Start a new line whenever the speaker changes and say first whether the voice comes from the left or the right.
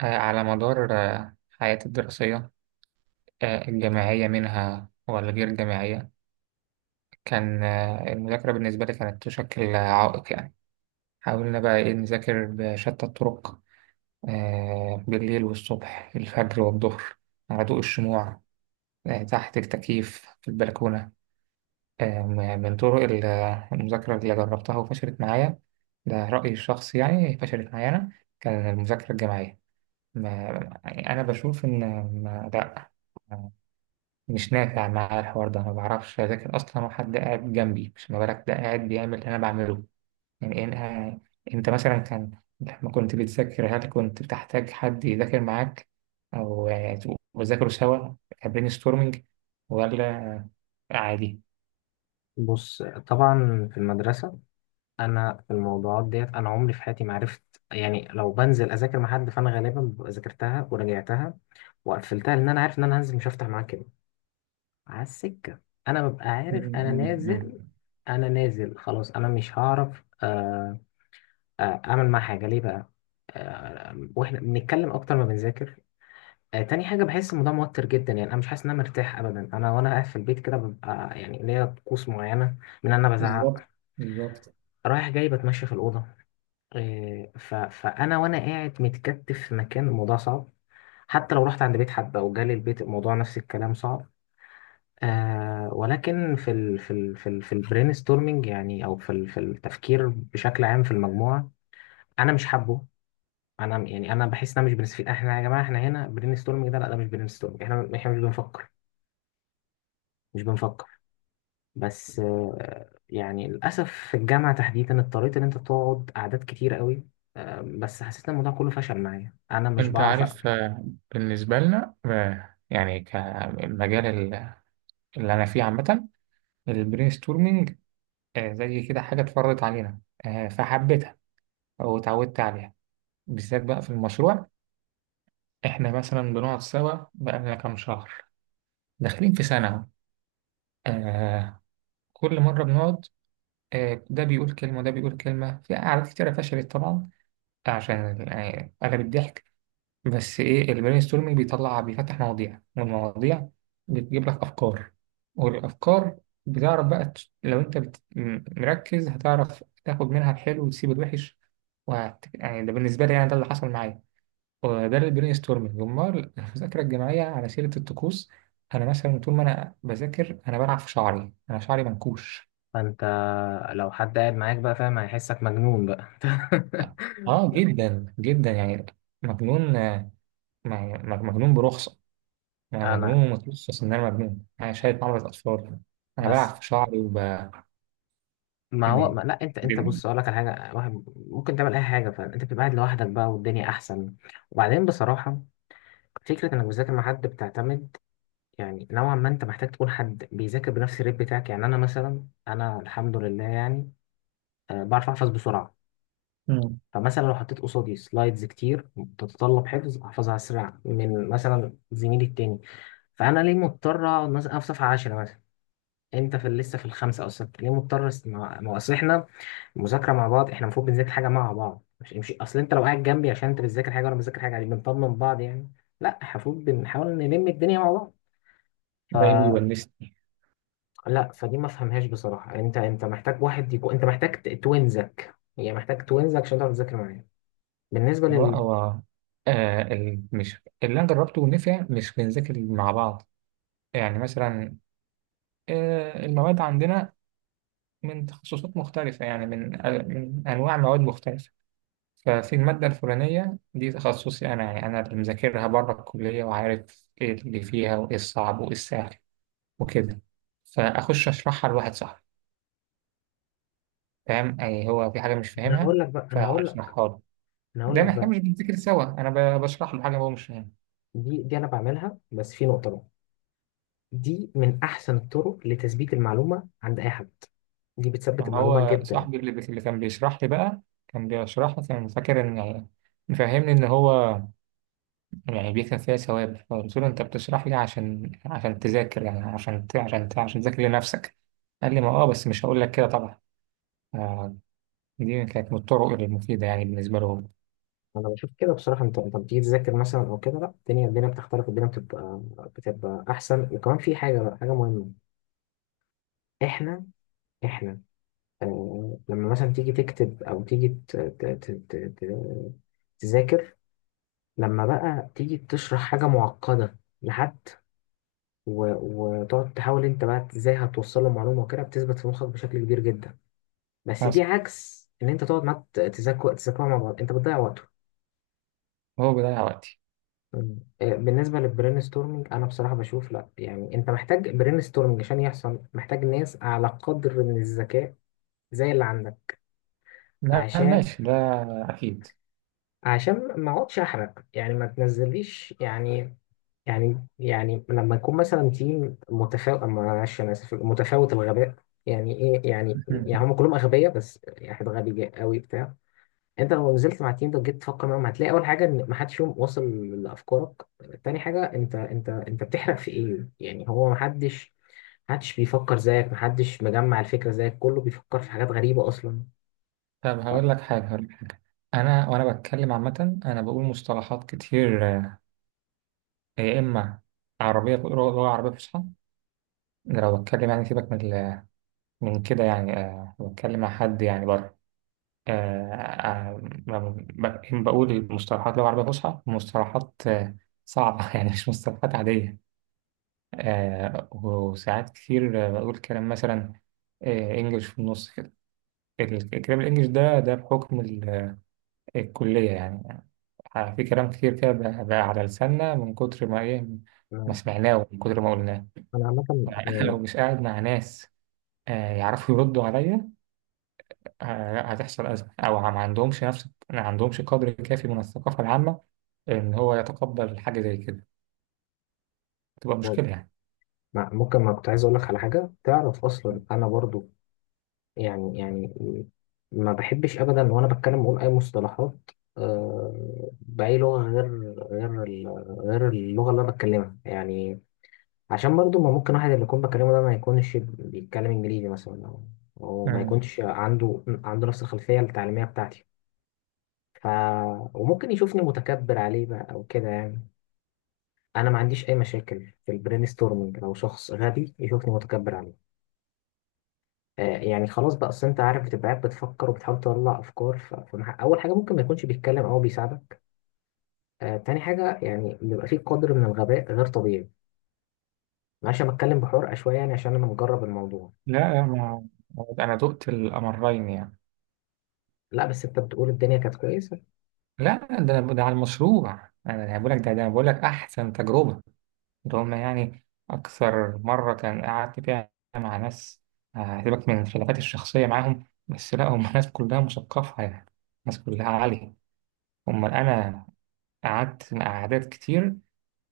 right: على مدار حياتي الدراسية، الجامعية منها ولا غير الجامعية. كان المذاكرة بالنسبة لي كانت تشكل عائق يعني. حاولنا بقى إيه نذاكر بشتى الطرق، بالليل والصبح الفجر والظهر، على ضوء الشموع، تحت التكييف في البلكونة. من طرق المذاكرة اللي جربتها وفشلت معايا. ده رأيي الشخصي يعني، فشلت معايا أنا. كان المذاكرة الجامعية، ما يعني أنا بشوف إن، لأ، مش نافع معايا الحوار ده. ما بعرفش اذاكر اصلا وحد قاعد جنبي، مش ما بالك ده قاعد بيعمل اللي انا بعمله. يعني إيه انا، يعني انت مثلا كان، لما كنت بتذاكر هل كنت بتحتاج حد يذاكر معاك؟ او تبقوا بتذاكروا سوا، كبرين ستورمنج، ولا عادي؟
left: بص، طبعا في المدرسة، أنا في الموضوعات ديت أنا عمري في حياتي ما عرفت. يعني لو بنزل أذاكر مع حد فأنا غالبا ببقى ذاكرتها وراجعتها وقفلتها، لأن أنا عارف إن أنا هنزل مش هفتح معاه كده على السكة. أنا ببقى
right: م-
left: عارف أنا
right: م-
left: نازل،
right: م.
left: أنا نازل خلاص، أنا مش هعرف أعمل معاه حاجة ليه بقى؟ وإحنا بنتكلم أكتر ما بنذاكر. تاني حاجة، بحس الموضوع موتر جدا، يعني أنا مش حاسس إن أنا مرتاح أبدا. أنا وأنا قاعد في البيت كده ببقى يعني ليا طقوس معينة، من إن أنا بزعق
right: بالظبط، بالظبط.
left: رايح جاي، بتمشى في الأوضة. فأنا وأنا قاعد متكتف في مكان، الموضوع صعب. حتى لو رحت عند بيت حد أو جالي البيت، الموضوع نفس الكلام، صعب. آه، ولكن في البرين ستورمينج، يعني، أو في التفكير بشكل عام في المجموعة، أنا مش حابه. أنا يعني أنا بحس إن أنا مش بنستفيد. إحنا يا جماعة، إحنا هنا برين ستورمينج ده؟ لا، ده مش برين ستورمينج. إحنا مش بنفكر. بس آه، يعني للأسف في الجامعة تحديدا اضطريت إن أنت تقعد قعدات كتير قوي، بس حسيت ان الموضوع كله فشل معايا. انا مش
right: انت
left: بعرف
right: عارف
left: اقنع.
right: بالنسبه لنا، يعني كمجال اللي انا فيه عامه، البرين ستورمنج زي كده حاجة اتفرضت علينا، فحبيتها واتعودت عليها. بالذات بقى في المشروع، احنا مثلا بنقعد سوا بقالنا كام شهر، داخلين في سنة أهو. آه، كل مرة بنقعد، آه، ده بيقول كلمة وده بيقول كلمة. في قعدات كتيرة فشلت طبعا، عشان أغلب الضحك. بس ايه، البرين ستورمنج بيطلع بيفتح مواضيع، والمواضيع بتجيب لك افكار، والافكار بتعرف بقى لو انت مركز هتعرف تاخد منها الحلو وتسيب الوحش، يعني ده بالنسبه لي، يعني ده اللي حصل معايا، وده البرين ستورمنج. امال المذاكره الجماعيه، على سيره الطقوس، انا مثلا طول ما انا بذاكر انا بلعب في شعري، انا شعري منكوش.
left: فانت لو حد قاعد معاك بقى فاهم، هيحسك مجنون بقى.
right: اه جدا جدا يعني، مجنون م- مجنون برخصه. انا
left: انا
right: مجنون متلصص، ان انا مجنون، انا شايل مرض اطفال، انا بلعب
left: بس،
right: في شعري
left: ما هو،
right: م-
left: ما لا، انت
right: ب-
left: بص، اقول لك على حاجه. واحد ممكن تعمل اي حاجه، فانت بتبقى قاعد لوحدك بقى والدنيا احسن. وبعدين بصراحه، فكره انك بتذاكر مع حد بتعتمد، يعني نوعا ما انت محتاج تكون حد بيذاكر بنفس الريت بتاعك. يعني انا مثلا، انا الحمد لله يعني بعرف احفظ بسرعه.
right: مم.
left: فمثلا لو حطيت قصادي سلايدز كتير بتتطلب حفظ، احفظها اسرع من مثلا زميلي التاني. فانا ليه مضطر اقعد، مثلا أنا في صفحه 10 مثلا، انت في لسه في الخمسه او السته؟ ليه مضطر ما هو اصل احنا مذاكره مع بعض، احنا المفروض بنذاكر حاجه مع بعض، مش اصل انت لو قاعد جنبي عشان انت بتذاكر حاجه وانا بذاكر حاجه، يعني بنطمن بعض يعني. لا، المفروض بنحاول نلم الدنيا مع بعض.
right: جايبه
left: فلا،
right: يونسني.
left: فدي ما فهمهاش بصراحه. انت محتاج واحد يكون، انت محتاج توينزك، يعني محتاج توينزك عشان تعرف تذاكر معايا. بالنسبه،
right: هو آه مش اللي انا جربته ونفع، مش بنذاكر مع بعض. يعني مثلا آه، المواد عندنا من تخصصات مختلفة، يعني من من انواع مواد مختلفة. ففي المادة الفلانية دي تخصصي انا، يعني انا اللي مذاكرها بره الكلية وعارف ايه اللي فيها وايه الصعب وايه السهل وكده، فاخش اشرحها لواحد صاحبي فاهم يعني، هو في حاجة مش
left: انا
right: فاهمها
left: هقول لك بقى انا هقول لك
right: فأشرحها له.
left: انا هقول
right: ده
left: لك
right: إحنا
left: بقى.
right: مش بنذاكر سوا، أنا بشرح له حاجة هو مش فاهمها.
left: دي انا بعملها، بس في نقطه بقى، دي من احسن الطرق لتثبيت المعلومه عند اي حد، دي بتثبت
right: ما
left: المعلومه
right: هو
left: جدا.
right: صاحبي اللي كان بيشرح لي بقى، كان بيشرح لي كان فاكر إن، مفهمني إن هو يعني بيكسب فيها ثواب. فقلت له أنت بتشرح لي عشان، تذاكر، يعني عشان عشان تذاكر لنفسك. قال لي ما أه، بس مش هقول لك كده طبعا. آه، دي كانت من الطرق المفيدة يعني، بالنسبة له هو.
left: انا بشوف كده بصراحه، انت بتيجي تذاكر مثلا او كده، لا، الدنيا بتختلف، الدنيا بتبقى احسن. وكمان في حاجه بقى، حاجه مهمه، احنا احنا آه لما مثلا تيجي تكتب او تيجي تذاكر، لما بقى تيجي تشرح حاجه معقده لحد، و- وتقعد تحاول انت بقى ازاي هتوصل له معلومه وكده، بتثبت في مخك بشكل كبير جدا. بس دي
right: بس
left: عكس ان انت تقعد معاه تذاكر مع بعض انت بتضيع وقته.
right: هو بيضيع وقتي.
left: بالنسبه للبرين ستورمنج انا بصراحه بشوف لا، يعني انت محتاج برين ستورمنج عشان يحصل، محتاج ناس على قدر من الذكاء زي اللي عندك، عشان
right: ماشي ده، أكيد.
left: عشان ما اقعدش احرق، يعني ما تنزليش يعني لما يكون مثلا تيم متفاوت، معلش انا اسف، متفاوت الغباء. يعني ايه؟ يعني، يعني هم كلهم اغبياء بس يعني واحد غبي قوي بتاع. انت لو نزلت مع التيم ده وجيت تفكر معاهم، هتلاقي اول حاجه ان ما حدش فيهم واصل لافكارك. تاني حاجه، انت بتحرق في ايه؟ يعني هو ما حدش بيفكر زيك، ما حدش مجمع الفكره زيك، كله بيفكر في حاجات غريبه اصلا.
right: طب هقول لك حاجة، انا وانا بتكلم عامه انا بقول مصطلحات كتير يا اما عربيه، بقول لغه عربيه فصحى. ده لو بتكلم يعني، سيبك من من كده يعني، لو بتكلم مع حد يعني بره، آه، بقول مصطلحات لغه عربيه فصحى، مصطلحات صعبه يعني، مش مصطلحات عاديه. وساعات كتير بقول كلام مثلا انجلش في النص كده. الكلام الانجليش ده ده بحكم الكليه يعني. في كلام كتير كده بقى على لساننا من كتر ما إيه، ما
left: انا
right: سمعناه ومن كتر ما قلناه.
left: أنا عامه
right: فأنا لو
left: يعني.
right: مش قاعد مع ناس يعرفوا يردوا عليا، هتحصل أزمة، أو ما عندهمش نفس، ما عندهمش قدر كافي من الثقافة العامة إن هو يتقبل حاجة زي كده، تبقى مشكلة يعني.
left: ممكن، ما كنت عايز اقول لك على حاجه، تعرف اصلا انا برضو يعني، ما بحبش ابدا وانا بتكلم اقول اي مصطلحات آه، باي لغه غير اللغه اللي انا بتكلمها يعني، عشان برضو ما ممكن واحد اللي يكون بكلمه ده ما يكونش بيتكلم انجليزي مثلا او أو ما
right: مم.
left: يكونش عنده نفس الخلفيه التعليميه بتاعتي. ف وممكن يشوفني متكبر عليه بقى او كده يعني. انا ما عنديش اي مشاكل في البرين ستورمنج لو شخص غبي يشوفني متكبر عليه. آه، يعني خلاص بقى، اصل انت عارف بتبقى قاعد بتفكر وبتحاول تطلع افكار، اول حاجه ممكن ما يكونش بيتكلم او بيساعدك، آه، تاني حاجه يعني بيبقى فيه قدر من الغباء غير طبيعي. معلش انا بتكلم بحرقه شويه يعني عشان انا مجرب الموضوع.
right: لا ما، أنا دقت الأمرين يعني.
left: لا، بس انت بتقول الدنيا كانت كويسه.
right: لا ده ده على المشروع، أنا بقول لك ده، أنا بقول لك أحسن تجربة. ده هما يعني أكثر مرة كان قعدت فيها مع ناس، سيبك من الخلافات الشخصية معاهم، بس لا هم ناس كلها مثقفة يعني، ناس كلها عالية. أمال أنا قعدت مع أعداد كتير،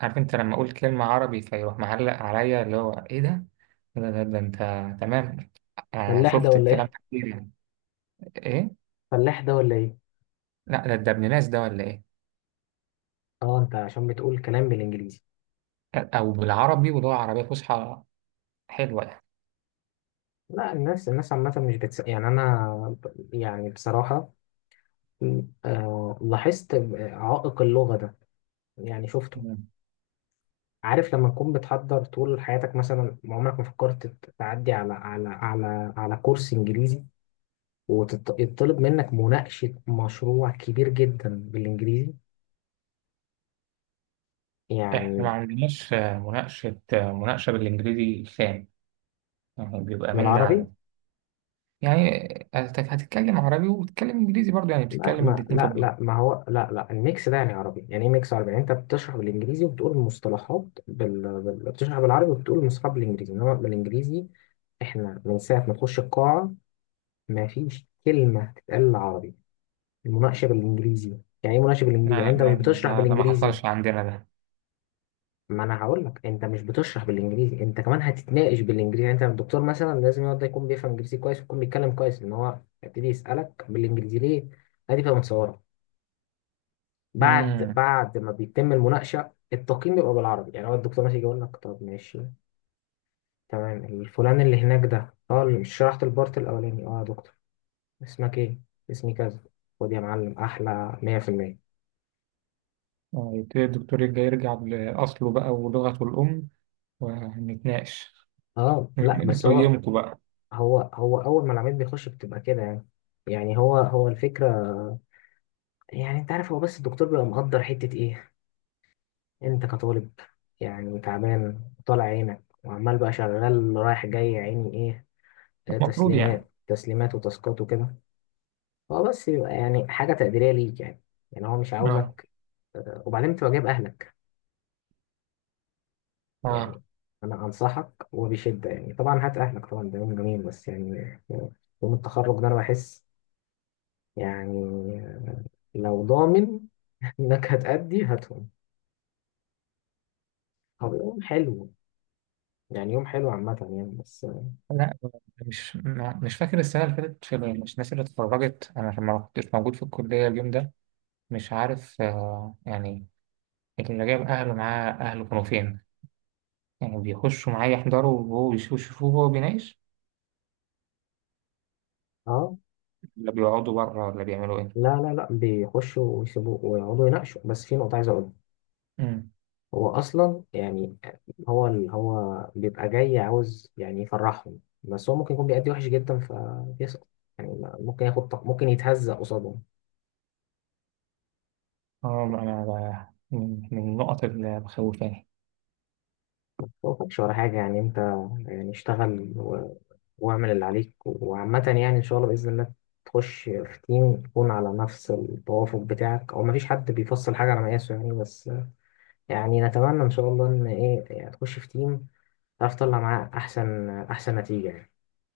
right: عارف أنت لما أقول كلمة عربي فيروح معلق عليا اللي هو إيه ده؟ ده أنت، تمام،
left: فلاح ده
right: شفت
left: ولا
right: الكلام
left: ايه؟
right: ده كتير يعني. إيه؟
left: فلاح ده ولا ايه؟
right: لا ده ابن ناس ده ولا إيه؟
left: اه، انت عشان بتقول كلام بالانجليزي.
right: أو بالعربي، واللغة العربية فصحى حلوة
left: لا، الناس، الناس عامه مش يعني انا، يعني بصراحه، آه، لاحظت عائق اللغه ده، يعني شفته.
right: يعني.
left: عارف لما تكون بتحضر طول حياتك مثلا ما عمرك ما فكرت تعدي على على على على كورس انجليزي، ويطلب منك مناقشة مشروع كبير جدا بالانجليزي،
right: احنا ما
left: يعني.
right: عندناش مناقشة بالانجليزي خام، يعني بيبقى من ده على
left: بالعربي.
right: ده يعني. هتتكلم عربي وبتتكلم انجليزي برضه، يعني
left: لا،
right: بتتكلم
left: ما
right: الاتنين في
left: لا
right: بعض.
left: لا، ما هو، لا لا، الميكس ده يعني عربي؟ يعني ايه ميكس عربي؟ يعني انت بتشرح بالانجليزي وبتقول المصطلحات بتشرح بالعربي وبتقول المصطلحات بالانجليزي، انما بالانجليزي احنا، من ساعة ما تخش القاعة ما فيش كلمة تتقال عربي، المناقشه بالانجليزي. يعني ايه مناقشه بالانجليزي؟ يعني
right: لا
left: انت
right: لا
left: مش بتشرح
right: ده ما
left: بالانجليزي،
right: حصلش عندنا ده.
left: ما انا هقول لك انت مش بتشرح بالانجليزي، انت كمان هتتناقش بالانجليزي. يعني انت الدكتور مثلا لازم يقعد يكون بيفهم انجليزي كويس، ويكون بيتكلم كويس، ان هو يبتدي يسالك بالانجليزي ليه. ادي بقى متصوره. بعد
right: امم.
left: بعد ما بيتم المناقشه التقييم بيبقى بالعربي. يعني هو الدكتور مثلا يجي يقول لك، طب ماشي، تمام، الفلان اللي هناك ده، اه اللي مش شرحت البارت الاولاني، اه يا دكتور، اسمك ايه؟ اسمي كذا. خد يا معلم احلى 100%.
right: يبتدي الدكتور يرجع لأصله بقى ولغته الأم ونتناقش،
left: اه لا بس هو
right: نقيمكم بقى.
left: هو هو اول ما العميل بيخش بتبقى كده يعني. يعني هو الفكره، يعني انت عارف هو بس الدكتور بيبقى مقدر حته ايه؟ انت كطالب يعني تعبان، طالع عينك وعمال بقى شغال رايح جاي يا عيني، ايه؟ آه،
right: المفروض يعني،
left: تسليمات وتاسكات وكده. هو بس يبقى يعني حاجه تقديريه ليك يعني. يعني هو مش
right: اه.
left: عاوزك، وبعدين تبقى جايب اهلك
right: اه
left: يعني. انا انصحك وبشده يعني، طبعا هات اهلك، طبعا ده يوم جميل، بس يعني يوم التخرج ده انا بحس يعني، لو ضامن انك هتأدي، هاتهم، طب يوم حلو، يعني يوم حلو عامة يعني. بس
right: لا، مش مش فاكر السنة اللي فاتت، في مش الناس اللي اتخرجت أنا لما ما كنتش موجود في الكلية اليوم ده، مش عارف آه يعني. لكن لو جاب أهله معاه، أهله كانوا فين؟ يعني بيخشوا معاه يحضروا وهو يشوفوه وهو بيناقش؟
left: اه،
right: ولا بيقعدوا بره ولا بيعملوا إيه؟
left: لا لا لا، بيخشوا ويسيبوا ويقعدوا يناقشوا، بس في نقطة عايز اقولها.
right: أمم.
left: هو اصلا يعني، هو بيبقى جاي عاوز يعني يفرحهم، بس هو ممكن يكون بيأدي وحش جدا فبيسقط، يعني ممكن ياخد ممكن يتهزق قصادهم.
right: اه أنا، من النقط اللي مخوفاني.
left: هو ما فيش ولا حاجة، يعني انت يعني اشتغل واعمل اللي عليك وعامة، يعني إن شاء الله بإذن الله تخش في تيم يكون على نفس التوافق بتاعك، أو مفيش حد بيفصل حاجة على مقاسه يعني، بس يعني نتمنى إن شاء الله إن إيه، يعني تخش في تيم تعرف تطلع معاه أحسن، أحسن نتيجة يعني.